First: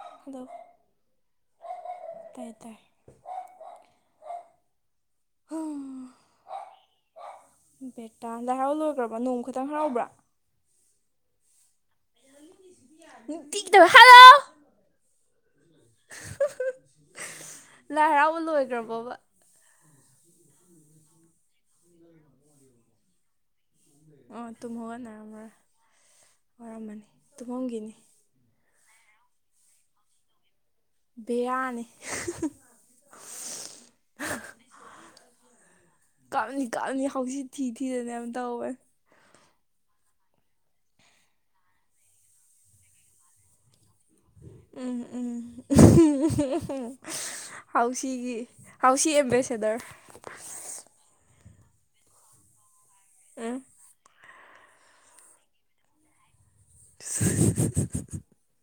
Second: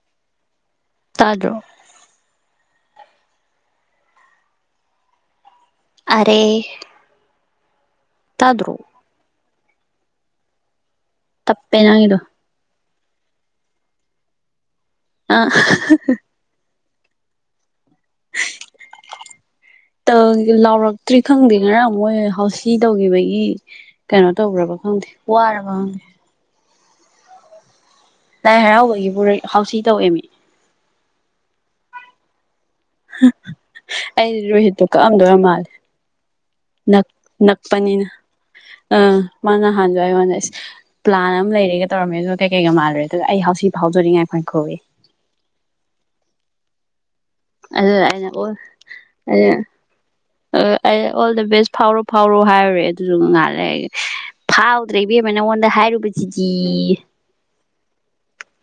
hello ꯇꯥꯗ꯭ꯔꯣ ꯇꯥꯏ ꯇꯥꯏ ꯑꯔꯦ ꯕꯦꯇꯥ ꯂꯥꯏꯍꯔꯥꯎ ꯇꯥꯗ꯭ꯔꯣ ꯂꯣꯏꯈ꯭ꯔꯕ ꯅꯣꯡ ꯈꯇꯪ ꯍꯔꯥꯎꯕ꯭ꯔꯥ ꯇꯞꯄꯦ ꯅꯪꯒꯤꯗꯣ ꯍꯜꯂꯣ ꯑꯥ ꯂꯥꯏ ꯍꯔꯥꯎꯕ ꯂꯣꯏꯈ꯭ꯔꯕꯣꯕ ꯂꯥꯎꯔꯛꯇ꯭ꯔꯤ ꯈꯪꯗꯦ ꯉꯔ ꯃꯣꯏ ꯍꯥꯎꯁꯤ ꯇꯧꯈꯤꯕꯒꯤ ꯀꯩꯅꯣ ꯑꯣ ꯇꯨꯝ ꯇꯧꯕ꯭ꯔꯕ ꯈꯪꯗꯦ ꯍꯧꯒꯠꯅꯔꯝꯃꯔꯣꯏ ꯋꯥꯔꯕ ꯈꯪꯗꯦ ꯋꯥꯔꯝꯃꯅꯤ ꯇꯨꯝꯃꯝꯒꯤꯅꯤ ꯂꯥꯏ ꯍꯔꯥꯎꯕꯒꯤ [unintelligible] ꯍꯥꯎꯁꯤ ꯇꯧꯋꯦꯃꯤ ꯕꯦꯔꯥꯅꯦ [unintelligible] ꯑꯩ ꯔꯣꯍꯤꯠꯇꯣ ꯀꯥꯛꯑꯝꯗꯣꯌꯥꯝ ꯃꯥꯜꯂꯦ ꯀꯛꯑꯝꯅꯤ ꯀꯛꯑꯝꯅꯤ ꯅꯛ ꯍꯧꯁꯤ ꯊꯤ ꯊꯤꯗꯅꯦ ꯌꯥꯝ ꯇꯧꯋꯦ ꯃꯥ ꯅꯍꯥꯟꯗꯣ ꯑꯩꯉꯣꯟꯗ ꯢꯁ ꯄ꯭ꯂꯥꯟ ꯑꯃ ꯂꯩꯔꯦꯒ ꯇꯧꯔꯝꯃꯦ ꯑꯗꯨ ꯀꯩ ꯀꯩꯒ ꯃꯥꯜꯂꯨꯔꯦ ꯑꯗꯨꯒ ꯑꯩ ꯍꯥꯎꯁꯤ ꯐꯥꯎꯖꯔꯤꯉꯥꯏ ꯎꯝ ꯎꯝ [unintelligible] ꯑꯗꯨꯒ ꯑꯩꯅ ꯍꯥꯎꯁꯤꯒꯤ ꯑꯣ ꯍꯥꯎꯁꯤ ꯑꯩꯅ ꯑꯦꯝꯕꯦꯁꯦꯗꯔ [unintelligible] ꯑꯩꯅ ꯑꯣꯜ ꯗ ꯕꯦꯁ ꯐꯥꯎꯔꯣ ꯐꯥꯎꯔꯣ ꯍꯥꯏꯔꯨꯔꯦ ꯑꯗꯨꯗꯨ ꯉꯥꯏ ꯎꯝ ꯂꯩꯔꯒ ꯐꯥꯎꯗ꯭ꯔꯦ ꯏꯕꯦꯝꯃ ꯅꯪꯉꯣꯟꯗ ꯍꯥꯏꯔꯨꯕꯖꯤ ꯇꯤ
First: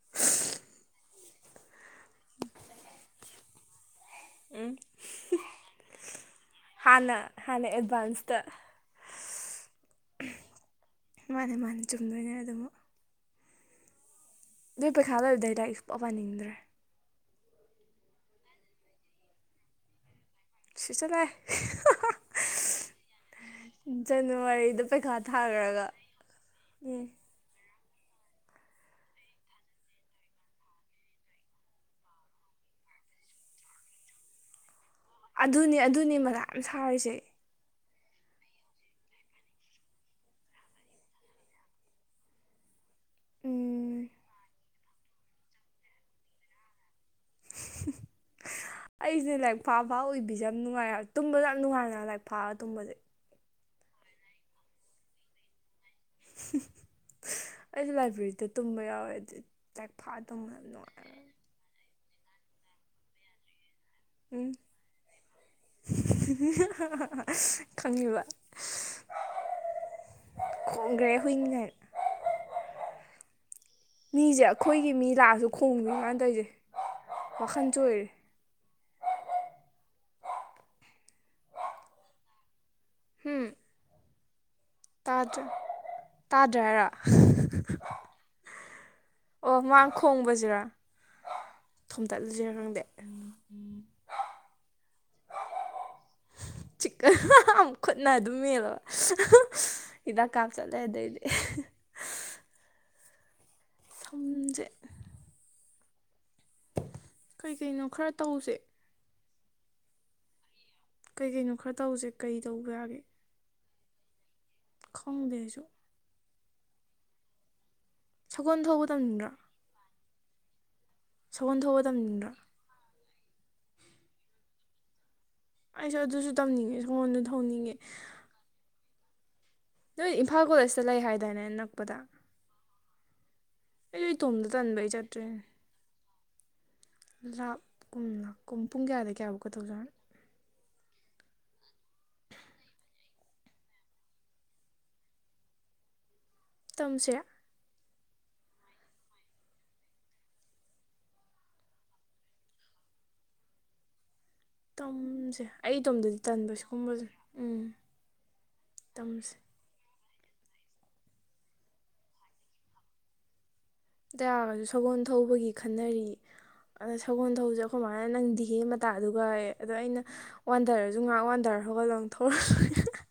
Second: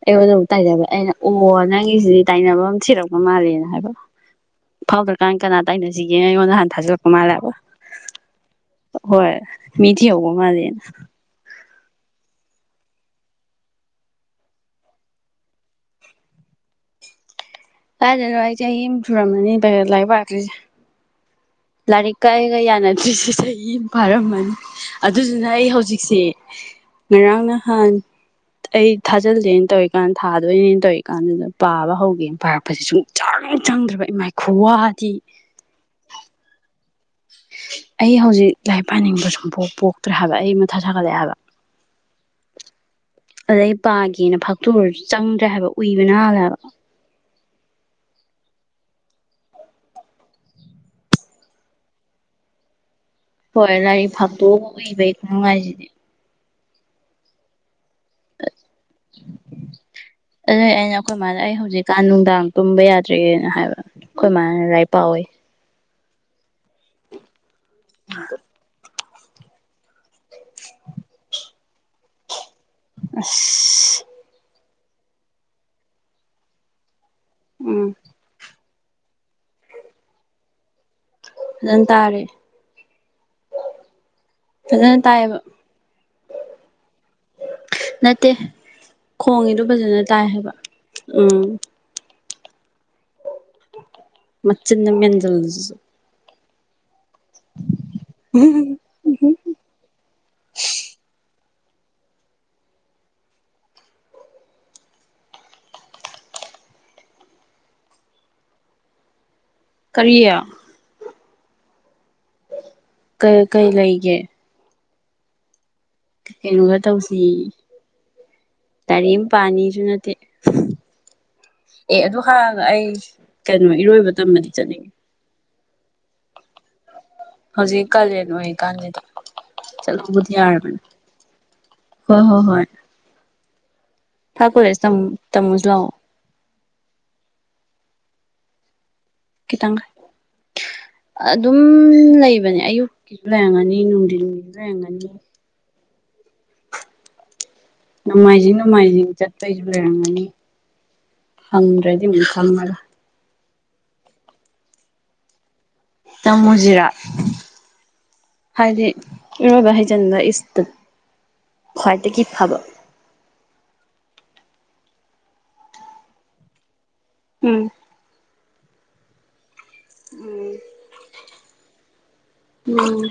ꯑꯩꯉꯣꯟꯗ ꯑꯃꯨꯛ ꯇꯥꯏꯅꯕ ꯑꯩꯅ ꯑꯣ ꯅꯪꯒꯤꯁꯤꯗꯤ ꯇꯥꯏꯅꯕꯝ ꯊꯤꯔꯛꯄ ꯃꯥꯜꯂꯦꯅ ꯍꯥꯏꯕ ꯎꯝ ꯐꯥꯎꯗ꯭ꯔꯀꯥꯟ ꯀꯅꯥ ꯇꯥꯏꯅꯁꯤꯒꯦ ꯑꯩꯉꯣꯟ ꯍꯥꯟꯅ ꯍꯥꯟꯅ ꯑꯦꯗꯚꯥꯟꯁ ꯍꯣꯏ ꯃꯤꯊꯤꯍꯧꯕ ꯃꯥꯜꯂꯦꯅ ꯃꯥꯥꯟꯅꯦ ꯆꯨꯝꯗꯣꯏꯅꯦ ꯑꯗꯨꯝ [unintelligible] ꯗꯨꯢ ꯄꯩꯈꯥ ꯂꯣꯏꯕꯗꯩ ꯂꯥꯏꯔꯤ ꯁꯨꯡꯄ ꯄꯅꯤꯡꯗ꯭ꯔꯦ ꯀꯥꯏꯗꯩꯅꯣ ꯑꯩ ꯆꯍꯤ ꯑꯝ ꯁꯨꯔꯝꯃꯅꯤ [unintelligible] ꯂꯥꯏꯔꯤꯛ ꯄꯥꯔꯛꯇ꯭ꯔꯤꯁꯦ [unintelligible] ꯆꯠꯂꯣꯍꯦ ꯂꯥꯏꯔꯤꯛꯀ ꯑꯩꯒ ꯌꯥꯅꯗ꯭ꯔꯤꯁꯦ ꯆꯍꯤ ꯑꯝ ꯐꯥꯔꯝꯃꯅꯤ ꯖꯅꯋꯥꯔꯤꯗ ꯄꯩꯈꯥ ꯑꯗꯨꯗꯨꯅ ꯑꯩ ꯊꯥꯈ꯭ꯔꯒ ꯍꯧꯖꯤꯛꯁꯦ ꯎꯝ ꯉꯔꯥꯡ ꯅꯍꯥꯟ ꯑꯩ ꯊꯥꯖꯤꯜꯂꯦꯅ ꯇꯧꯔꯤꯀꯥꯟ ꯊꯥꯗꯣꯏꯅꯦꯅ ꯇꯧꯔꯤꯀꯥꯟꯗꯨꯗ ꯄꯥꯕ ꯍꯧꯒꯦꯅ ꯄꯥꯔꯛꯄꯁꯦ ꯁꯨꯡ ꯆꯪ ꯆꯪꯗ꯭ꯔꯕ ꯏꯃꯥꯏ ꯈꯨꯋꯥ ꯑꯗꯨꯅꯦ ꯑꯗꯨꯅꯦ ꯃꯊꯥ ꯌꯥꯝ ꯁꯥꯔꯤꯁꯦ ꯑꯩ ꯍꯧꯖꯤꯛ ꯂꯥꯏꯔꯤꯛ ꯄꯥꯏꯅꯤꯡꯕ ꯁꯨꯝ ꯄꯣꯛ ꯄꯣꯛꯇ꯭ꯔꯦ ꯍꯥꯏꯕ ꯑꯩ ꯃꯊꯥ ꯁꯥꯒꯠꯂꯛꯑꯦ ꯍꯥꯏꯕ ꯑꯗꯩ ꯎꯝ ꯄꯥꯒꯦꯅ ꯐꯥꯛꯇꯨꯔꯁꯨ ꯆꯪꯗ꯭ꯔꯦ ꯍꯥꯏꯕ ꯎꯏꯕꯅ ꯍꯜꯂꯦꯕ ꯑꯩꯖꯦ ꯂꯥꯏꯔꯤꯛ ꯐꯥꯑ ꯐꯥꯑ ꯎꯏꯕꯤꯁꯦ ꯌꯥꯝ ꯅꯨꯡꯉꯥꯏꯍ ꯇꯨꯝꯕꯗ ꯌꯥꯝ ꯅꯨꯡꯉꯥꯏ [unintelligible] ꯂꯥꯏꯔꯤꯛ ꯐꯥꯛꯑ ꯇꯨꯝꯕꯁꯦ ꯍꯣꯏ ꯂꯥꯏꯔꯤꯛ ꯐꯥꯛꯇꯣꯛꯑ ꯎꯏꯕꯩ ꯈꯨꯅꯨꯡꯉꯥꯏꯖꯤꯗꯤ [unintelligible] ꯑꯩꯁꯨ ꯂꯥꯏꯕ꯭ꯔꯦꯔꯤꯗ ꯇꯨꯝꯕ ꯌꯥꯎꯋꯦ ꯑꯗꯨ ꯂꯥꯏꯔꯤꯛ ꯐꯥꯛꯑ ꯇꯨꯝꯕ ꯌꯥꯝ ꯅꯨꯡꯉꯥꯏ ꯀꯥꯟ ꯅꯨꯡꯗꯥꯡ ꯇꯨꯝꯕ ꯌꯥꯗ꯭ꯔꯦꯅ ꯍꯥꯏꯕ ꯈꯣꯏꯃꯥꯅ ꯂꯥꯏꯔꯤꯛ ꯄꯥꯎꯑꯣꯌꯦ [unintelligible] ꯍꯥ ꯍꯥ ꯍꯥ ꯈꯪꯉꯤꯕ ꯈꯣꯡꯒ꯭ꯔꯦ ꯍꯨꯏꯅꯤ ꯀꯥꯏꯅ ꯑꯁ ꯃꯤꯖꯦ ꯑꯈꯣꯏꯒꯤ ꯃꯤ ꯂꯥꯛꯑꯁꯨ ꯈꯣꯡꯕꯤ ꯃꯥ ꯇꯧꯏꯁꯦ ꯋꯥꯈꯟ ꯎꯝ ꯆꯣꯏꯔꯦ ꯅꯪ ꯇꯥꯔꯦ ꯍꯝ ꯐꯖꯟ ꯇꯥꯑꯦꯕ ꯇꯥꯗ꯭ꯔꯥ ꯍꯥꯏꯔꯣ ꯅꯠꯇꯦ ꯑꯣ ꯈꯣꯡꯉꯤꯗꯣ ꯃꯥꯅ ꯐꯖꯅ ꯇꯥꯏ ꯍꯥꯏꯕ ꯎꯝ ꯇꯠꯂꯖꯤꯔ ꯈꯪꯗꯦ ꯃꯆꯤꯟꯗꯣ ꯃꯦꯟꯖꯜꯂꯨ [unintelligible] ꯆꯤꯛ ꯑꯍꯥ ꯍꯥ ꯈꯨꯠꯅ ꯑꯗꯨꯝ ꯃꯦꯜꯂꯣ ꯑꯍꯥ ꯍꯤꯗꯥꯛ ꯀꯥꯞ ꯆꯠꯂꯦ ꯑꯗꯩꯗꯤ [unintelligible] ꯁꯝꯖꯦ ꯀꯩꯀꯩꯅꯣ ꯈꯔ ꯇꯧꯁꯦ ꯀꯔꯤ ꯀꯩ ꯀꯩꯅꯣ ꯈꯔ ꯇꯧꯖꯦ ꯀꯩ ꯇꯧꯕꯌ ꯀꯩ ꯀꯩ ꯂꯩꯒꯦ ꯈꯪꯗꯦ ꯑꯩꯖꯨ ꯀꯩꯅꯣꯒ ꯇꯧꯁꯤ ꯁꯒꯣꯜ ꯊꯧꯕ ꯇꯥꯥꯥꯏꯔꯛ ꯇꯝꯅꯤꯡꯗ꯭ꯔꯥ ꯄꯥꯅꯤꯁꯨ ꯅꯠꯇꯦ ꯁꯒꯣꯜ ꯊꯧꯕ ꯑꯦ ꯑꯗꯨ ꯇꯝꯅꯤꯡꯗ꯭ꯔꯥ ꯍꯥꯏꯔꯒ ꯑꯩ ꯀꯩꯅꯣ ꯏꯔꯣꯏꯕ ꯇꯝꯕꯗꯤ ꯆꯠꯅꯤꯡꯉꯤ ꯑꯩꯁꯨ ꯑꯗꯨꯁꯨ ꯇꯝꯅꯤꯡꯉꯦ ꯑꯩꯁꯨ ꯍꯧꯖꯤꯛ ꯀꯥꯂꯦꯟ ꯑꯣꯏꯔꯤ ꯀꯥꯟꯁꯤꯗ ꯅꯣꯏ ꯏꯝꯐꯥꯜ ꯀꯣꯂꯦꯖꯇ ꯂꯩ ꯍꯥꯏꯗꯥꯏꯅꯦ ꯑꯅꯛꯄꯗ ꯍꯣꯏ ꯍꯣꯏ ꯍꯣꯏ ꯏꯝꯐꯥꯜ ꯀꯣꯂꯦꯖ ꯇꯝ ꯇꯝꯃꯨꯁꯤ ꯂꯥꯛꯑꯣ ꯂꯥꯞꯀꯨꯝ ꯂꯀꯨꯝ ꯄꯨꯡ ꯀꯌꯥꯗꯩ ꯀꯌꯥꯕꯥꯎꯀ ꯈꯤꯇꯪ ꯇꯧꯖꯥꯠꯅꯣ ꯑꯗꯨꯝ ꯂꯩꯕꯅꯦ ꯑꯌꯨꯛꯀꯤꯁꯨ ꯂꯩꯔꯝꯒꯅꯤ ꯅꯨꯡꯊꯤꯟꯒꯤꯁꯨ ꯂꯩꯔꯝꯒꯅꯤ ꯇꯝꯁꯦ ꯅꯣꯡꯃꯥꯏꯖꯤꯡ ꯅꯣꯡꯃꯥꯏꯖꯤꯡ ꯆꯠꯄꯩꯁꯨ ꯂꯩꯔꯝꯒꯅꯤ ꯍꯪ꯭ꯗ꯭ꯔꯗꯤ ꯑꯃꯨꯛ ꯈꯪꯉꯔꯣꯏ ꯇꯝꯖꯦ ꯇꯝꯃꯨꯖꯤꯔꯥ ꯍꯥꯏꯗꯤ ꯇꯝꯁꯦ ꯏꯔꯣꯏꯕ ꯍꯩ ꯆꯟꯕ ꯏꯁ ꯇ ꯈ꯭ꯋꯥꯏꯗꯒꯤ ꯐꯕ ꯗꯌꯥꯒꯁꯨ ꯁꯒꯣꯜ ꯊꯧꯕꯒꯤ ꯈꯟꯅꯔꯤ ꯑꯗ ꯁꯒꯣꯜ ꯊꯧꯕꯁꯦ ꯎꯝ ꯑꯈꯣꯏꯃꯥꯅ ꯅꯪꯗꯤ ꯗꯤꯍꯦ ꯃꯇꯥꯗꯨꯒꯌꯦ ꯑꯗ ꯑꯩꯅ ꯋꯥꯟꯗꯔꯁꯨ ꯉꯥꯏꯍꯥꯛ ꯋꯥꯟꯗꯔ ꯍꯧꯒꯠꯂ ꯑꯃꯨꯛ ꯊꯧꯔ [unintelligible] ꯎꯝ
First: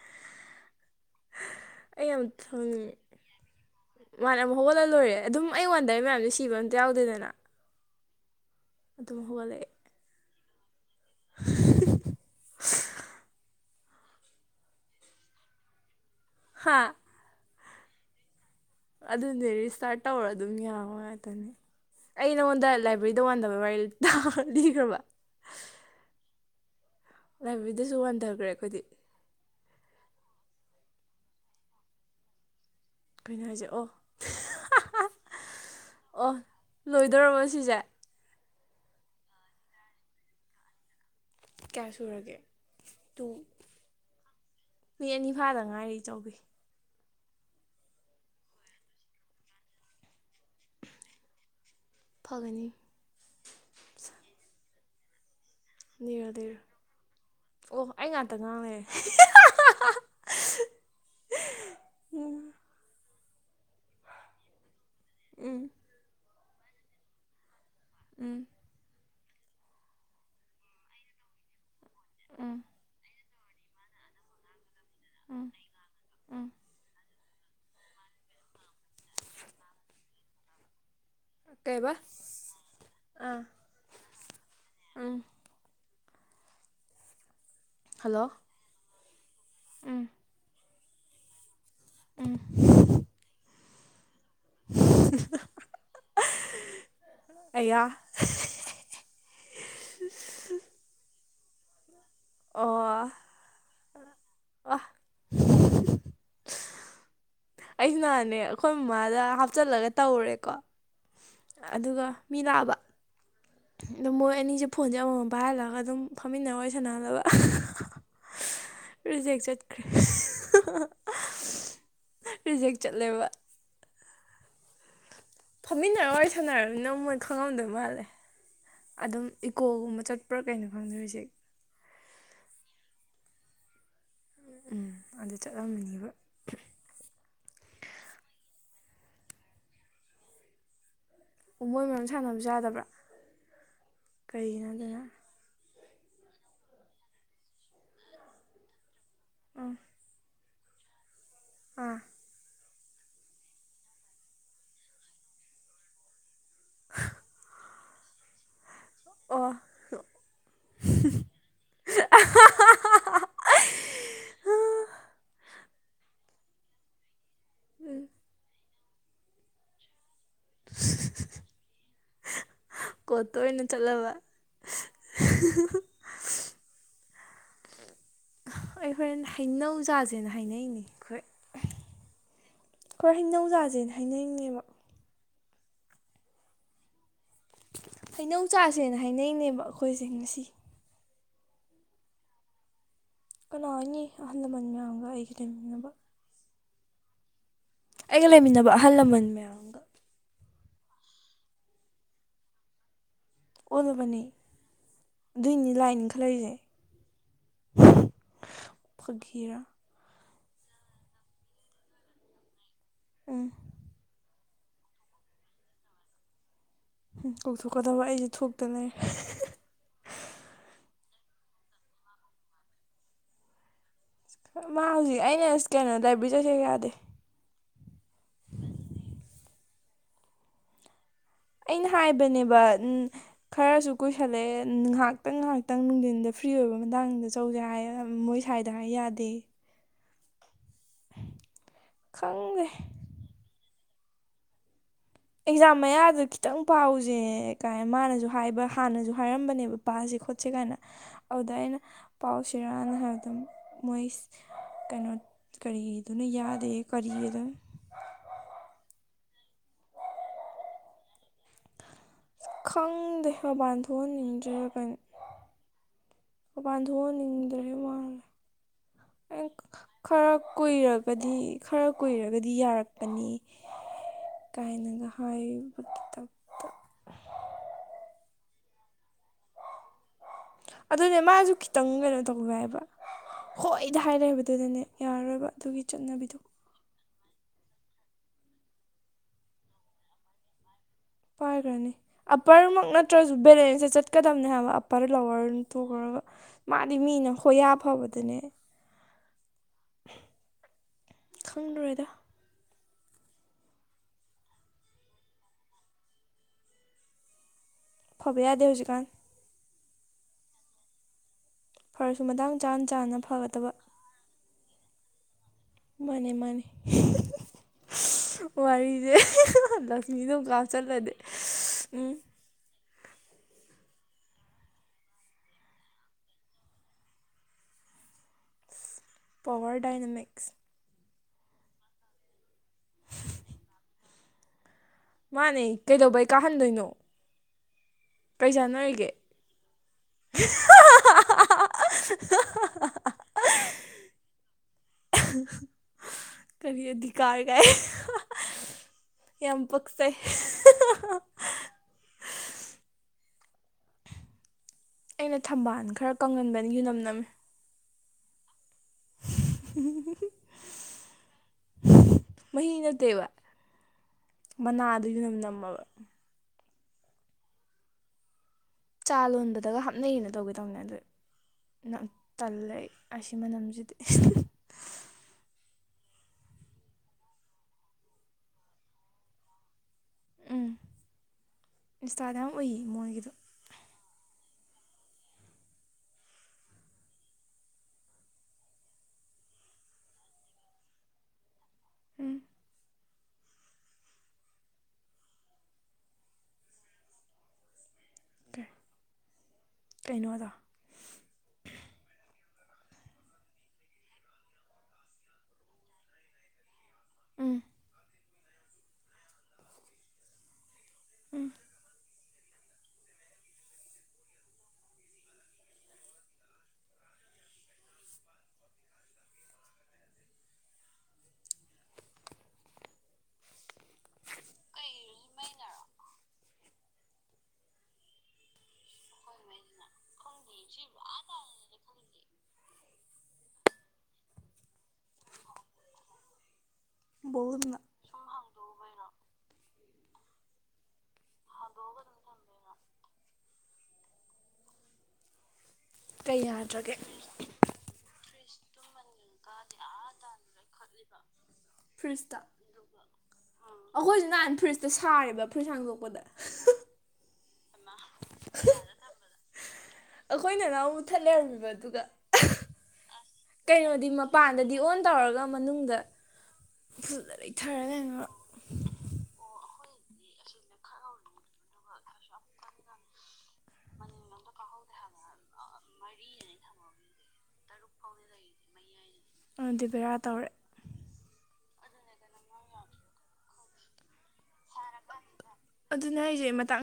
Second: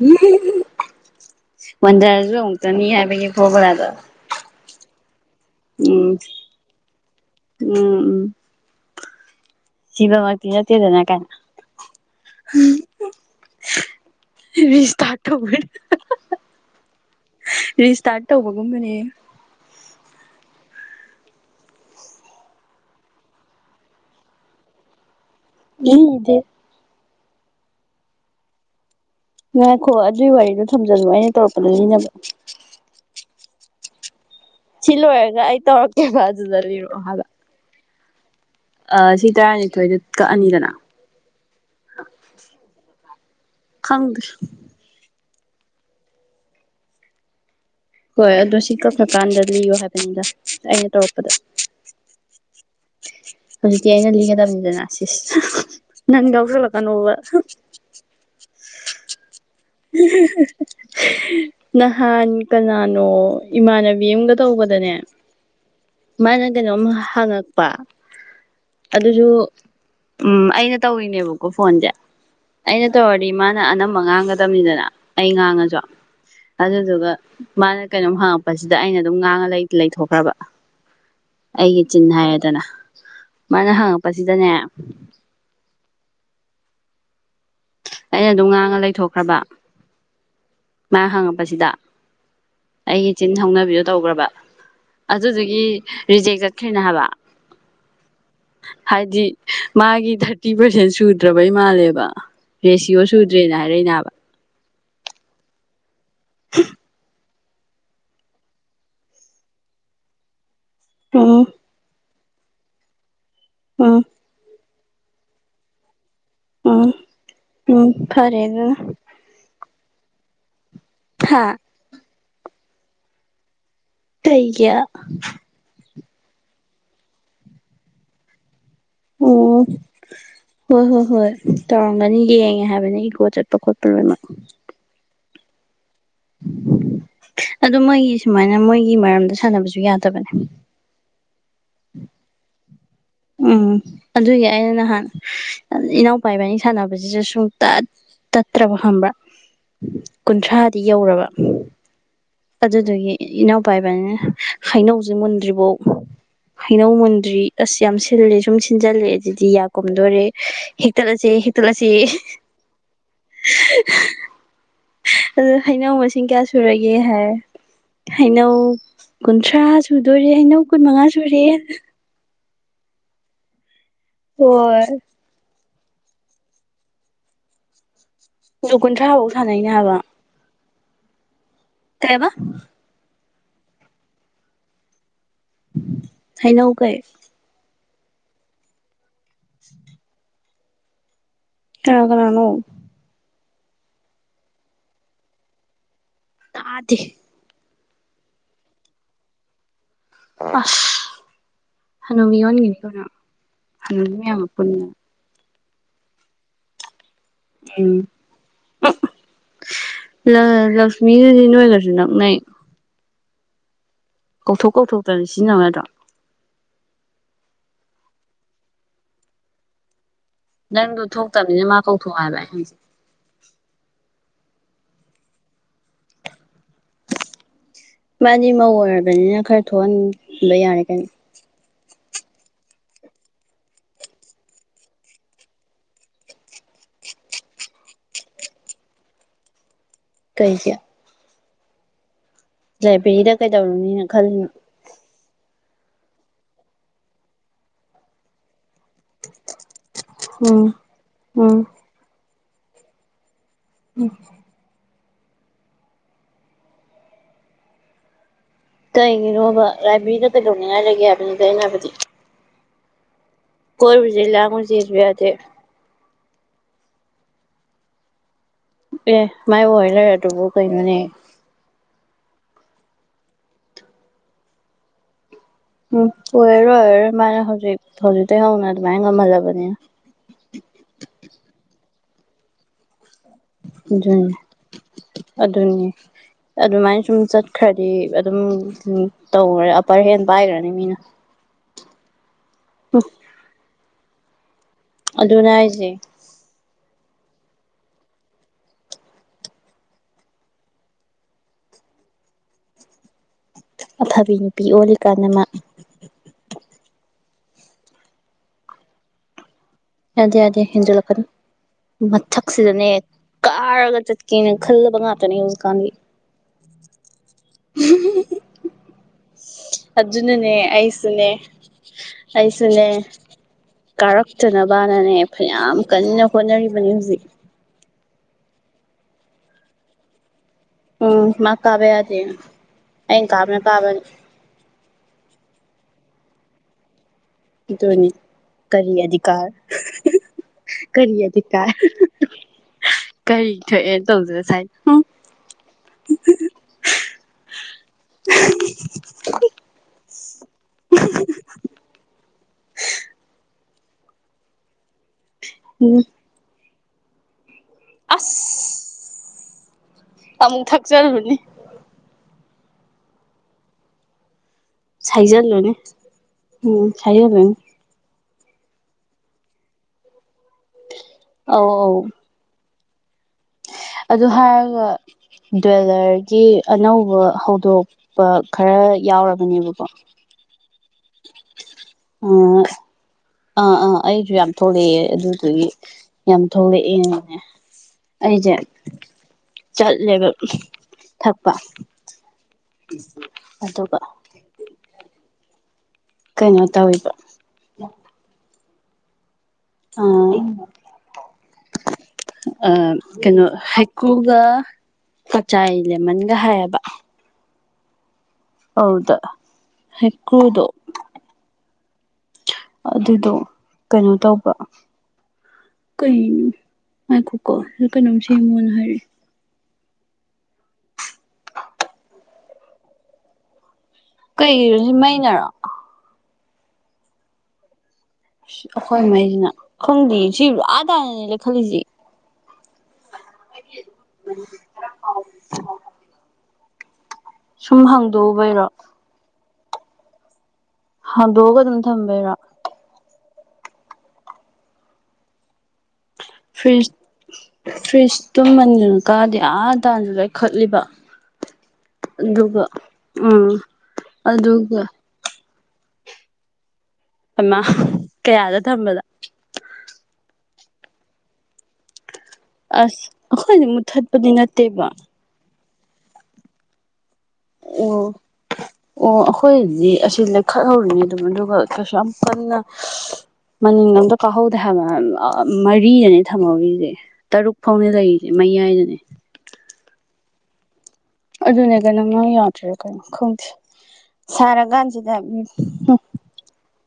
[unintelligible] ꯑꯩ ꯌꯥꯝ ꯋꯥꯟꯗꯔꯁꯨ ꯑꯃꯨꯛꯇꯅꯤ ꯊꯧꯅꯤꯡꯉꯦ ꯍꯥꯏꯕꯒꯤ ꯐꯣꯔꯃꯨꯂꯥꯗꯣ ꯃꯥꯅ ꯑꯃꯨꯛ ꯍꯧꯒꯠꯂ ꯂꯣꯏꯔꯦ ꯑꯗꯨꯝ ꯑꯩ ꯋꯥꯟꯗꯔꯤ ꯎꯝ ꯃꯌꯥꯝꯗꯣ ꯁꯤꯕ ꯑꯝꯇ ꯌꯥꯎꯗꯦꯗꯅ ꯎꯝ ꯎꯝ ꯑꯗꯨꯝ ꯍꯧꯒꯠꯂꯛꯑꯦ ꯁꯤꯕꯃꯛꯇꯤ ꯅꯠꯇꯦꯗꯅ ꯀꯥꯏꯅ [unintelligible] [unintelligible] ꯔꯤꯁ꯭ꯇꯥꯔꯠ ꯇꯧꯔꯦ [unintelligible] ꯍꯥ ꯔꯤꯁ꯭ꯇꯥꯔꯠ ꯇꯧꯕ ꯑꯗꯨꯅꯦ ꯔꯤꯏꯁ꯭ꯇꯥꯔꯠ ꯇꯧꯔ ꯑꯗꯨꯝ ꯌꯥꯕ ꯉꯥꯛꯇꯅꯦ ꯑꯩ ꯅꯪꯉꯣꯟꯗ ꯂꯥꯏꯕ꯭ꯔꯦꯔꯤꯗ ꯋꯥꯥꯟꯗꯕ ꯋꯥꯔꯤ ꯇꯥ ꯂꯤꯒ꯭ꯔꯕ ꯂꯤꯒꯤꯗꯦ ꯂꯥꯏꯕ꯭ꯔꯦꯔꯤꯗꯁꯨ ꯋꯥꯟꯗꯒ꯭ꯔꯦ ꯑꯈꯣꯏꯗꯤ ꯉꯥꯏꯈꯣ ꯑꯗꯨꯢ ꯋꯥꯔꯤꯗꯣ ꯊꯝꯖꯜꯂꯣ ꯑꯩꯅ ꯇꯧꯔꯛꯄꯗ ꯂꯤꯅꯕ ꯀꯩꯅꯣ ꯍꯥꯢꯖꯦ ꯑꯣ ꯁꯤ ꯂꯣꯏꯔꯒ ꯑꯩ ꯇꯧꯔꯛꯀꯦꯕꯥ ꯑꯣ ꯑꯗꯨꯗ ꯂꯤꯔꯛꯑꯣ ꯍꯥꯕ ꯂꯣꯏꯗꯧꯔꯕ ꯁꯤꯁꯦ ꯑ ꯁꯤ ꯇꯔꯥꯅꯤꯊꯣꯏꯗꯤ ꯀꯛꯑꯅꯤꯗꯅ ꯀꯌꯥ ꯁꯨꯔꯒꯦ ꯇꯨ ꯈꯪꯗꯦ ꯃꯤ ꯑꯅꯤ ꯐꯥꯗ ꯉꯥꯏꯔꯤ ꯏꯆꯧꯕꯤ ꯍꯣꯏ ꯑꯗꯣ ꯁꯤ ꯀꯛꯈ ꯀꯥꯟꯗ ꯂꯩꯌꯣ ꯍꯥꯏꯕꯅꯤꯗ ꯑꯩꯅ ꯇꯧꯔꯛꯄꯗ ꯐꯒꯅꯤ ꯍꯧꯖꯤꯛꯇꯤ ꯑꯩꯅ ꯂꯤꯒꯗꯕꯅꯤꯗꯅ ꯁꯤꯁ ꯅꯪ ꯂꯤꯔꯣ ꯂꯤꯔꯣ ꯌꯥꯎꯁꯜꯂꯛꯀꯅꯣꯕ ꯑꯣ ꯑꯩ ꯉꯥꯇ ꯉꯥꯡ ꯂꯩꯔꯦ [unintelligible] [unintelligible] ꯅꯍꯥꯟ ꯀ ꯀꯅꯥꯅꯣ ꯏꯃꯥꯟꯅꯕꯤ ꯑꯃꯝꯒ ꯇꯧꯕꯗꯅꯦ ꯎꯝ ꯃꯥꯥꯅ ꯀꯩꯅꯣꯝ ꯍꯥꯡꯉꯛꯄ ꯎꯝ ꯑꯗꯨꯁꯨ ꯎꯝ ꯑꯩꯅ ꯇꯧꯔꯤꯅꯦꯕꯀꯣ ꯐꯣꯟꯁꯦ ꯎꯝ ꯑꯩꯅ ꯇꯧꯔ [unintelligible] ꯃꯥꯅ ꯑꯅꯝꯕ ꯉꯥꯡꯒꯗꯕꯅꯤꯗꯅ ꯑꯩ ꯎꯝ ꯉꯥꯡꯉꯁꯨ ꯎꯝ ꯑꯗꯨꯗꯨꯒ ꯃꯥꯅ ꯀꯩꯅꯣꯝ ꯍꯪꯉꯛꯄꯁꯤꯗ ꯑꯩꯅ ꯑꯗꯨꯝ ꯉꯥꯡꯉ ꯂꯩ ꯂꯩꯊꯣꯛꯈ꯭ꯔꯕ ꯑꯩꯒꯤ ꯀꯩꯕ ꯆꯤꯟ ꯍꯥꯏꯔꯦꯗꯅ ꯑꯥ ꯃꯥꯅ ꯍꯪꯉꯛꯄꯁꯤꯗꯅꯦ ꯎꯝ ꯍꯜꯂꯣ ꯑꯩꯅ ꯑꯗꯨꯝ ꯉꯥꯡꯉ ꯂꯩꯊꯣꯛꯈ꯭ꯔꯕ ꯎꯝ ꯃꯥ ꯍꯪꯉꯛꯄꯁꯤꯗ ꯑꯩꯒꯤꯆꯤꯟ ꯍꯧꯅꯕꯤꯗꯣ ꯇꯧꯒ꯭ꯔꯕ ꯑꯗꯨꯗꯨꯒꯤ ꯔꯤꯖꯦꯛ ꯆꯠꯈ꯭ꯔꯤꯅꯦ ꯍꯥꯏꯕ ꯑꯌꯥ ꯍꯥꯏꯗꯤ ꯃꯥꯒꯤ ꯊꯔꯇꯤ ꯄꯥꯔꯁꯦꯟ ꯁꯨ ꯁꯨꯗ꯭ꯔꯕꯩ ꯃꯥꯜꯂꯦꯕ ꯔꯦꯁꯤꯌꯣ ꯁꯨꯗ꯭ꯔꯦꯅ ꯍꯥꯏꯔꯛꯏꯅꯦ ꯑꯥꯕ ꯑ [unintelligible] [inaudible] ꯑꯩꯁꯨ ꯅꯍꯥꯟꯅꯦ ꯑꯈꯣꯏꯃꯥꯗ ꯍꯥꯞꯆꯜꯂꯒ ꯇꯧꯔꯦꯀꯣ ꯎꯝ ꯑꯗꯨꯒ ꯃꯤ ꯂꯥꯛꯑꯕ ꯎꯝ ꯑꯗꯣ ꯃꯣꯏ ꯑꯅꯤꯁꯦ ꯐꯣꯟꯁꯦ ꯑꯃꯃꯝ ꯄꯥꯏꯍꯜꯂꯒ ꯑꯗꯨꯝ ꯐꯝꯃꯤꯟꯅꯔ ꯋꯥꯔꯤ ꯎꯝ ꯁꯥꯟꯅꯍꯜꯂꯕ [unintelligible] ꯎꯝ ꯐꯔꯦ ꯑꯗꯨꯅ ꯔꯤꯖꯦꯛ ꯆꯠꯈ꯭ꯔꯦ [unintelligible] ꯍꯥꯥ ꯔꯤꯖꯦꯛ ꯆꯠꯂꯦꯕ ꯀꯩꯒꯤ ꯃꯤꯟꯅꯔ ꯋꯥꯔꯤ ꯁꯥꯟꯅꯔꯕꯃꯤꯅ ꯃꯣꯏ ꯈꯪꯉꯝꯗꯣꯏ ꯃꯥꯜꯂꯦ ꯑꯗꯨꯝ ꯑꯣ ꯏꯀꯣꯒꯨꯝꯕ ꯆꯠꯄ꯭ꯔꯥ ꯀꯩꯅꯣ ꯍꯣꯏ ꯈꯪꯗꯦ ꯍꯣꯏ ꯔꯤꯖꯦꯛ ꯍꯣꯏ ꯇꯧꯔꯝꯒꯅꯤ ꯌꯦꯡꯉꯦ ꯍꯥꯏꯕꯅꯤ ꯏꯀꯣ ꯆꯠꯄ ꯈꯣꯠꯄ [unintelligible] ꯆꯠꯂꯝꯅꯤꯕ ꯑꯗꯨ ꯃꯣꯏꯒꯤ ꯁꯨꯃꯥꯏꯅ ꯃꯣꯏꯒꯤ ꯒꯤ ꯃꯔꯝꯗ ꯁꯥꯟꯅꯕꯁꯨ ꯌꯥꯗꯕꯅꯦ ꯑꯣ ꯃꯣꯏ ꯃꯔꯝ ꯁꯥꯟꯅꯕꯁꯨ ꯌꯥꯗꯕ꯭ꯔ ꯎꯝ ꯑꯗꯨꯒꯤ ꯑꯩꯅ ꯅꯍꯥꯟ ꯏꯅꯥꯎꯄꯥꯢꯕꯅꯤ ꯁꯥꯟꯅꯕꯁꯤꯁꯨ ꯁꯨꯡꯇꯠ ꯇꯠꯇ꯭ꯔꯕ ꯈꯪꯕ꯭ꯔꯥ ꯀꯨꯟꯊ꯭ꯔꯥ [unintelligible] ꯗꯤ ꯌꯧꯔꯕ ꯑꯥ ꯑꯗꯨꯗꯒꯤ ꯏꯅꯥꯎꯄꯥ ꯏꯕꯅꯤꯅ ꯍꯩꯅꯧꯖꯦ ꯃꯨꯟꯗ꯭ꯔꯤꯕꯥꯎ ꯍꯩꯅꯧ ꯃꯨꯟꯗ꯭ꯔꯤ ꯑꯁ ꯌꯥꯝ ꯁꯤꯜꯂꯦ ꯁꯨꯝ [unintelligible] ꯁꯤꯟꯖꯜꯂꯦꯖꯤꯗꯤ ꯑꯣ ꯌꯥ ꯀꯨꯝꯗꯣꯔꯦ ꯍꯦꯛꯇꯠꯂꯁꯦ ꯍꯦꯛꯇꯠꯂꯁꯦ [unintelligible] ꯍꯩꯅꯧ ꯃꯁꯤꯡ ꯀꯌꯥ ꯁꯨꯔꯒꯦ ꯍꯥꯏꯔ ꯍꯩꯅꯧ ꯀꯨꯟꯊ꯭ꯔꯥ ꯁꯨ ꯁꯨꯗꯧꯔꯦ ꯍꯩꯅꯧ ꯀꯨꯟꯃꯉꯥ ꯁꯨꯔꯦ ꯀꯣꯠꯇ ꯑꯣꯏꯅ ꯆꯠꯂꯕ ꯍꯣꯏ [unintelligible] ꯍꯨꯝꯐꯨ ꯑꯩ ꯍꯣꯔꯦꯟ ꯀꯨꯟꯊ꯭ꯔꯥꯐꯧ ꯁꯥꯟꯅꯩꯅꯦ ꯍꯩꯅꯧ ꯆꯥꯖꯦꯅ ꯍꯥꯏꯅꯩꯅꯦ ꯈꯣꯏ ꯀꯩꯑꯕ ꯈꯣꯏ ꯍꯅꯧ ꯆꯥꯖꯦꯅ ꯍꯥꯏꯅꯩꯅꯦꯕ ꯍꯥꯏꯅꯧ ꯀꯩ ꯍꯩꯅꯧ ꯆꯥꯁꯦꯅ ꯍꯥꯏꯅꯩꯅꯦꯕ ꯑꯈꯣꯏꯁꯦ ꯉꯁꯤ ꯀꯥꯅ ꯀꯥꯅꯅꯣ ꯀꯅꯥ ꯑꯣꯢꯅꯤ ꯑꯍꯜ ꯂꯃꯟ ꯃꯌꯥꯝꯒ ꯑꯩꯒ ꯂꯩꯃꯤꯟꯅꯕ ꯇꯥꯗꯦ ꯑꯩꯒ ꯂꯩꯃꯤꯟꯅꯕ ꯑꯍꯜ ꯂꯃꯟ ꯃꯌꯥꯝꯒ ꯑꯁ ꯍꯅꯨꯕꯤ ꯑꯣꯟꯒꯤꯅꯤꯀꯣ ꯅꯪ ꯍꯅꯨꯕꯤ ꯑꯣꯜꯂꯕꯅꯦ ꯃꯌꯥꯝꯒ ꯄꯨꯟꯗꯅ ꯑꯗꯨꯏꯅꯤ ꯂꯥꯏ ꯅꯤꯡꯈꯠꯂꯛꯏꯁꯦ ꯎꯝ ꯐꯒꯤꯔꯥ [unintelligible] ꯂꯛꯁꯃꯤꯗꯨꯗꯤ ꯅꯣꯏꯒꯁꯨ ꯅꯛꯅꯩ ꯎꯝ ꯀꯧꯊꯣꯛ ꯀꯧꯊꯣꯛꯇꯅ ꯁꯤꯖꯤꯟꯅꯧ ꯌꯥꯗ꯭ꯔꯣ ꯍꯝ ꯀꯧꯊꯣꯛꯀꯗꯕ ꯑꯩꯁꯦ ꯊꯣꯛꯇ ꯂꯩꯔꯦ [unintelligible] ꯅꯪꯗꯨ ꯊꯣꯛꯇꯝꯅꯤꯅ ꯃꯥ ꯀꯧꯊꯣꯛꯑꯣ ꯍꯥꯏꯕ ꯑꯩ ꯍꯥꯢꯖꯦ [unintelligible] ꯃꯥ ꯍꯧꯖꯤꯛ ꯑꯩꯅ ꯏꯁ ꯀꯩꯅꯣ ꯂꯥꯢꯕ꯭ꯔꯤ ꯆꯠꯁꯦꯒ ꯌꯥꯗꯦ ꯃꯥꯗꯤ ꯃꯧ ꯑꯣꯏꯔꯕꯅꯤꯅ ꯈꯔ ꯊꯣꯛꯍꯟ ꯕ ꯌꯥꯔꯦ ꯀꯩꯅꯣ ꯑꯩꯅ ꯍꯥꯏꯕꯅꯦꯕ ꯑꯝ ꯈꯔꯁꯨ ꯀꯨꯏꯁꯜꯂꯛꯑꯦ ꯉꯥꯏꯍꯥꯛꯇꯪ ꯉꯥꯏꯍꯥꯛꯇꯪ ꯅꯨꯡꯊꯤꯟꯗ ꯐ꯭ꯔꯤ ꯑꯣꯏꯕ ꯃꯇꯥꯡꯗ ꯆꯧꯁꯦ ꯍꯥꯏ ꯃꯣꯏ ꯁꯥꯏꯗ ꯍꯥꯏ ꯌꯥꯗꯦ ꯀꯩꯒꯤ ꯈꯪꯗꯦ ꯂꯥꯢꯕꯤꯔꯤꯗ ꯀꯩꯗꯧꯔꯨꯅꯤꯅ ꯈꯜꯂꯤꯅꯣ ꯑꯦꯛꯖꯥꯝ ꯃꯌꯥꯗ ꯈꯤꯇꯪ ꯄꯥꯎꯖꯦꯀꯥꯏ ꯃꯥꯅꯁꯨ ꯍꯥꯏꯕ ꯍꯥꯟꯅꯖꯨ ꯍꯥꯏꯔꯝꯕꯅꯦꯕ ꯄꯥꯁꯦ ꯈꯣꯠꯁꯦ ꯎꯝ ꯀꯥꯏꯅ ꯑꯧꯗ ꯎꯝ ꯑꯩꯅ ꯄꯥꯎꯁꯤꯔꯅ ꯍꯥꯏꯕꯗ ꯃꯣꯏꯁ ꯀꯩꯅꯣ ꯀꯔꯤꯗꯨꯨꯅ ꯌꯥꯗꯦꯌꯦ ꯀꯔꯤꯗꯨꯅ ꯀꯩꯒꯤꯅꯣꯕ ꯂꯥꯏꯕ꯭ꯔꯦꯔꯤꯗ ꯀꯩꯗꯧꯅꯤꯡꯉꯥꯏ ꯂꯩꯒꯦ ꯍꯥꯏꯕꯅꯤꯗ ꯑꯩꯅ ꯍꯥꯏꯕꯗꯤ ꯈꯪꯗꯦ ꯃꯄꯥꯟ ꯀꯣꯏꯔꯨꯖꯦ ꯊꯣꯛꯍꯟꯅꯤꯡꯗ꯭ꯔꯦ ꯂꯥꯡꯉꯨꯖꯦꯁꯨ ꯀꯩꯅꯣ ꯌꯥꯗꯦ ꯃꯄꯥꯟ ꯊꯣꯛꯍꯟꯅꯤꯡꯗ꯭ꯔꯦ ꯃꯥꯜꯂꯦ ꯑꯦ ꯑꯩ ꯃꯥꯏ ꯑꯣꯏ ꯈꯔ ꯂꯩꯔꯗꯨꯕꯨ ꯀꯩꯅꯣꯅꯦ ꯀꯨꯏꯔꯒꯗꯤ ꯈꯔ ꯀꯨꯏꯔꯒꯗꯤ ꯌꯥꯔꯛꯀꯅꯤ ꯀꯥꯏꯅꯒ ꯍꯥꯏꯕꯒꯤ ꯎꯝ ꯇꯧ ꯑꯣꯏꯔꯔꯣꯢ ꯑꯣꯏꯔꯔꯣꯢ ꯃꯥꯅ ꯍꯧꯖꯤꯛ ꯍꯧꯖꯤꯛꯇꯩ ꯍꯧꯅ ꯑꯗꯨꯃꯥꯢ ꯉꯝꯍꯜꯂꯕꯅꯤꯅ ꯑꯗꯨꯅꯦ ꯃꯥꯁꯨ ꯈꯤꯇꯪ ꯀꯩꯅꯣ ꯇꯧꯒꯦ ꯍꯥꯏꯕ ꯍꯣꯏꯗ ꯑꯗꯨꯅꯤ ꯍꯥꯏꯂꯩꯕꯗꯨꯗꯅꯦ ꯌꯥꯔꯔꯣꯏꯕ ꯑꯗꯨꯒꯤ ꯑꯗꯨꯅꯤ ꯆꯠꯅꯕꯤꯗꯣ ꯑꯗꯨꯃꯥꯏꯅ ꯁꯨꯝ ꯆꯠꯈ꯭ꯔꯗꯤ ꯑꯗꯨꯝ ꯇꯧꯈ꯭ꯔꯦ ꯑꯞꯄꯔ ꯍꯦꯟ ꯄꯥꯏꯈ꯭ꯔꯅꯤ ꯃꯤꯅ ꯄꯥꯢꯒ꯭ꯔꯅꯤ ꯑꯞꯄꯔꯃꯛ ꯅꯠꯇ꯭ꯔꯁꯨ ꯕꯦꯂꯦꯟꯁꯇ ꯆꯠꯀꯗꯝꯅꯦ ꯍꯥꯢꯕ ꯑꯞꯄꯔ ꯂꯋꯥꯔ ꯑꯗꯨꯅ ꯍꯥꯏꯁꯦ ꯇꯣꯛꯈ꯭ꯔꯒ ꯃꯥꯗꯤ ꯃꯤꯅ ꯍꯣꯌꯥ ꯐꯕꯗꯅꯦ ꯈꯪꯗ꯭ꯔꯦꯗ ꯑꯐꯕꯤ ꯅꯨꯄꯤ ꯑꯣꯜꯂꯤꯀꯥꯟꯅ ꯃꯥ ꯐꯕ ꯌꯥꯗꯦ ꯍꯧꯖꯤꯛꯀꯥꯟ ꯌꯥꯗꯦ ꯌꯥꯗꯦ ꯍꯦꯟꯖꯤꯜꯂꯛꯀ ꯐꯔꯁꯨ ꯃꯇꯥꯡ ꯆꯥꯅ ꯃꯊꯛꯁꯤꯗꯅꯦ ꯆꯥꯅ ꯐꯒꯗꯕ ꯀꯥꯔꯒ ꯆ ꯀꯩꯅꯣ ꯈꯜꯂꯕ ꯉꯥꯛꯇꯅꯦ ꯍꯧꯖꯤꯛ ꯃꯥꯅꯦ ꯃꯥꯅꯦ [unintelligible] ꯋꯥꯔꯤꯁꯦ [unintelligible] ꯂꯛꯁꯃꯤꯗꯣ ꯑꯗꯨꯅꯅꯦ ꯑꯝꯀ ꯍꯥꯞꯆꯜꯂꯗꯤ ꯑꯩꯁꯨꯅꯦ ꯑꯩꯁꯨꯅꯦ ꯀꯥꯔꯛꯇꯅꯕꯅꯅꯦ ꯐꯅꯌꯥꯝ ꯀꯟꯅ ꯍꯣꯠꯅꯔꯤꯕꯅ ꯍꯧꯖꯤꯛ ꯄꯋꯥꯔ ꯗꯥꯏꯅꯃꯤꯛꯁ ꯎꯝ ꯃꯥ ꯀꯥꯕ ꯌꯥꯗꯦ ꯑꯩꯅ ꯀꯥꯕꯅ ꯀꯥꯕꯅꯤ ꯃꯥꯅꯦ ꯀꯩꯗꯧꯕꯩ ꯀꯥꯍꯟꯗꯣꯏꯅꯣ ꯑꯗꯨꯅꯤ ꯀꯩ ꯀꯔꯤ ꯆꯥꯟꯅꯔꯤꯒꯦ ꯑꯗꯤꯀꯥꯔ ꯀꯔꯤꯑꯗꯤꯀꯥꯔ [unintelligible] ꯀꯔꯤ ꯊꯣꯛꯑꯦꯅ ꯇꯧꯖ ꯁꯥꯏꯅꯣ ꯍꯨꯝ [unintelligible] ꯀꯔꯤ ꯑꯙꯤꯀꯥꯔ ꯀꯥꯏ [unintelligible] ꯌꯥꯝ ꯄꯛꯆꯩ [unintelligible] ꯑꯩꯅ ꯊꯝꯕꯥꯟ ꯎꯝ ꯈꯔ ꯀꯪꯍꯟꯕꯅꯤ ꯌꯨ ꯅꯝ ꯅꯝꯃꯤ ꯑꯁ ꯍꯝ [unintelligible] ꯑꯃꯨꯛ ꯊꯛꯆꯜꯔꯨꯅꯤ ꯃꯍꯤ ꯅꯠꯇꯦꯕ ꯃꯅꯥꯗꯒꯤ ꯎꯅꯝ ꯁꯥꯏꯖꯜꯂꯨꯅꯤ ꯅꯝꯃꯕ ꯎꯝ ꯁꯥꯢꯖꯜꯂꯨꯅꯤ ꯆꯥ ꯂꯣꯟꯕꯗꯒ ꯍꯥꯞꯅꯩꯅ ꯇꯧꯒꯦ ꯇꯧꯅꯦ ꯑꯗꯨ ꯑꯧ ꯑꯧ ꯅꯪ ꯇꯜꯂꯦ ꯑꯩ ꯑꯁꯤ ꯃꯅꯝꯁꯤꯗꯤ [unintelligible] ꯇ꯭ꯋꯦꯂꯔꯒꯤ ꯑꯅꯧꯕ ꯍꯧꯗꯣꯛꯄ ꯈꯔ ꯌꯥꯎꯔꯕꯅꯦꯕꯀꯣ ꯎꯝ ꯏꯟꯁꯇꯥꯗ ꯌꯥꯝ ꯎꯏ ꯃꯣꯏꯒꯤꯗꯣ [unintelligible] ꯑꯥ ꯑꯥ ꯑꯩꯖꯨ ꯌꯥꯝ ꯊꯣꯛꯂꯛꯑꯦ ꯑꯗꯨꯗꯨꯒꯤ ꯌꯥꯝ ꯊꯣꯛꯂꯛꯑꯦꯅꯦ ꯑꯩꯖꯦ ꯆꯠꯂꯦꯕ ꯊꯛꯄ ꯎꯝ ꯑꯗꯨꯒ ꯀꯩꯅꯣ ꯇꯧꯋꯤꯕ ꯑꯥ ꯀꯩꯅꯣꯗꯣ ꯑꯥ ꯀꯩꯅꯣ ꯍꯩꯀ꯭ꯔꯨꯒ ꯀꯆꯥꯏ ꯂꯦꯃꯟꯒ ꯍꯥꯏꯌꯦꯕ ꯎꯝ ꯑꯧꯗ ꯍꯩꯀ꯭ꯔꯨꯗꯣ ꯎꯝ ꯑꯗꯨꯗꯣ ꯀꯩꯅꯣ ꯇꯧꯕ ꯀꯩꯅꯣ ꯉꯥꯏꯈꯣ ꯀꯣ ꯁꯤꯗ ꯀꯩꯅꯣꯝ ꯁꯦꯝꯃꯣꯅ ꯍꯥꯏꯔꯛꯑꯦ ꯀꯩꯔꯣꯁꯤ ꯃꯩꯅꯔꯣ ꯑꯁ ꯑꯩꯈꯣꯏ ꯃꯩꯁꯤꯅ ꯈꯪꯗꯤꯌꯦ ꯁꯤ ꯑꯥ ꯇꯥꯟꯅꯅꯦ ꯂꯩꯈꯠꯂꯤꯁꯦ [inaudible] ꯕꯣꯂꯨꯝꯗ ꯁꯨꯝ ꯍꯥꯡꯗꯣꯛꯎꯕꯩꯔꯣ ꯍꯥꯡꯗꯣꯛꯑꯒ ꯑꯗꯨꯝ ꯊꯝꯕꯩꯔꯣ ꯀꯩ ꯐ꯭ꯔꯤꯖ ꯌꯥꯗ꯭ꯔꯒꯦ ꯐ꯭ꯔꯤꯖ ꯇꯨ ꯃꯅꯤꯟꯀꯥꯗꯦ ꯑꯥ ꯇꯥꯅꯁꯨ ꯂꯩꯈꯠꯂꯤꯕ ꯐ꯭ꯔꯤꯖꯇ ꯑꯗꯨꯒ ꯎꯝ ꯑꯩꯈꯣꯏꯁꯨ ꯅꯍꯥꯟ ꯑꯗꯨꯒ ꯐ꯭ꯔꯤꯖꯇ ꯁꯥꯔꯦꯕ ꯐ꯭ꯔꯤꯖ ꯍꯥꯡꯗꯣꯛꯄꯗ ꯍꯩꯃꯥ ꯀꯌꯥꯗ ꯊꯝꯕꯗ ꯑꯩꯈꯣꯢ ꯅꯅꯥꯎ ꯃꯨꯊꯠ ꯂꯩꯔꯝꯃꯤꯕ ꯑꯗꯨꯒ ꯑꯁ ꯑꯩꯈꯣꯏꯗꯤ ꯀꯩꯅꯣꯗꯤ ꯃꯨꯊꯠꯄꯗꯤ ꯃꯄꯥꯟꯗꯗꯤ ꯅꯠꯇꯦꯕ ꯑꯣꯟ ꯇꯧꯔꯒ ꯃꯅꯨꯡꯗ ꯐꯖꯅ ꯂꯩꯊꯔ ꯑꯣ ꯂꯩꯔꯝꯃꯤꯕ ꯑꯣ ꯑꯩꯈꯣꯏꯗꯤ ꯑꯁꯤ ꯂꯩꯈꯠꯍꯧꯔꯤꯅꯤ ꯑꯗꯨꯝ ꯑꯗꯨꯒ ꯀꯩꯁꯨ ꯌꯥꯝ ꯀꯟꯅ ꯃꯅꯤꯟꯒ ꯑꯝꯇ ꯀꯥꯍꯧꯗꯦ ꯍꯥꯏꯕ ꯃꯔꯤꯗꯅꯦ ꯊꯝꯍꯧꯔꯤꯁꯦ ꯇꯔꯨꯛ ꯐꯥꯎꯅꯦ ꯂꯩꯔꯤꯁꯦ ꯃꯌꯥꯏꯗꯅꯦ ꯗꯤ ꯚꯦꯔꯥ ꯇꯧꯔꯦ ꯑꯗꯨꯅꯦ ꯃꯩ ꯌꯥꯗ꯭ꯔꯤꯔꯥ ꯀꯩꯅꯣ ꯈꯣꯡꯗꯦ ꯁꯥꯔꯀꯥꯟꯁꯤꯗ ꯑꯗꯨꯅꯦ ꯍꯥꯏꯁꯦ ꯃꯇꯥꯡ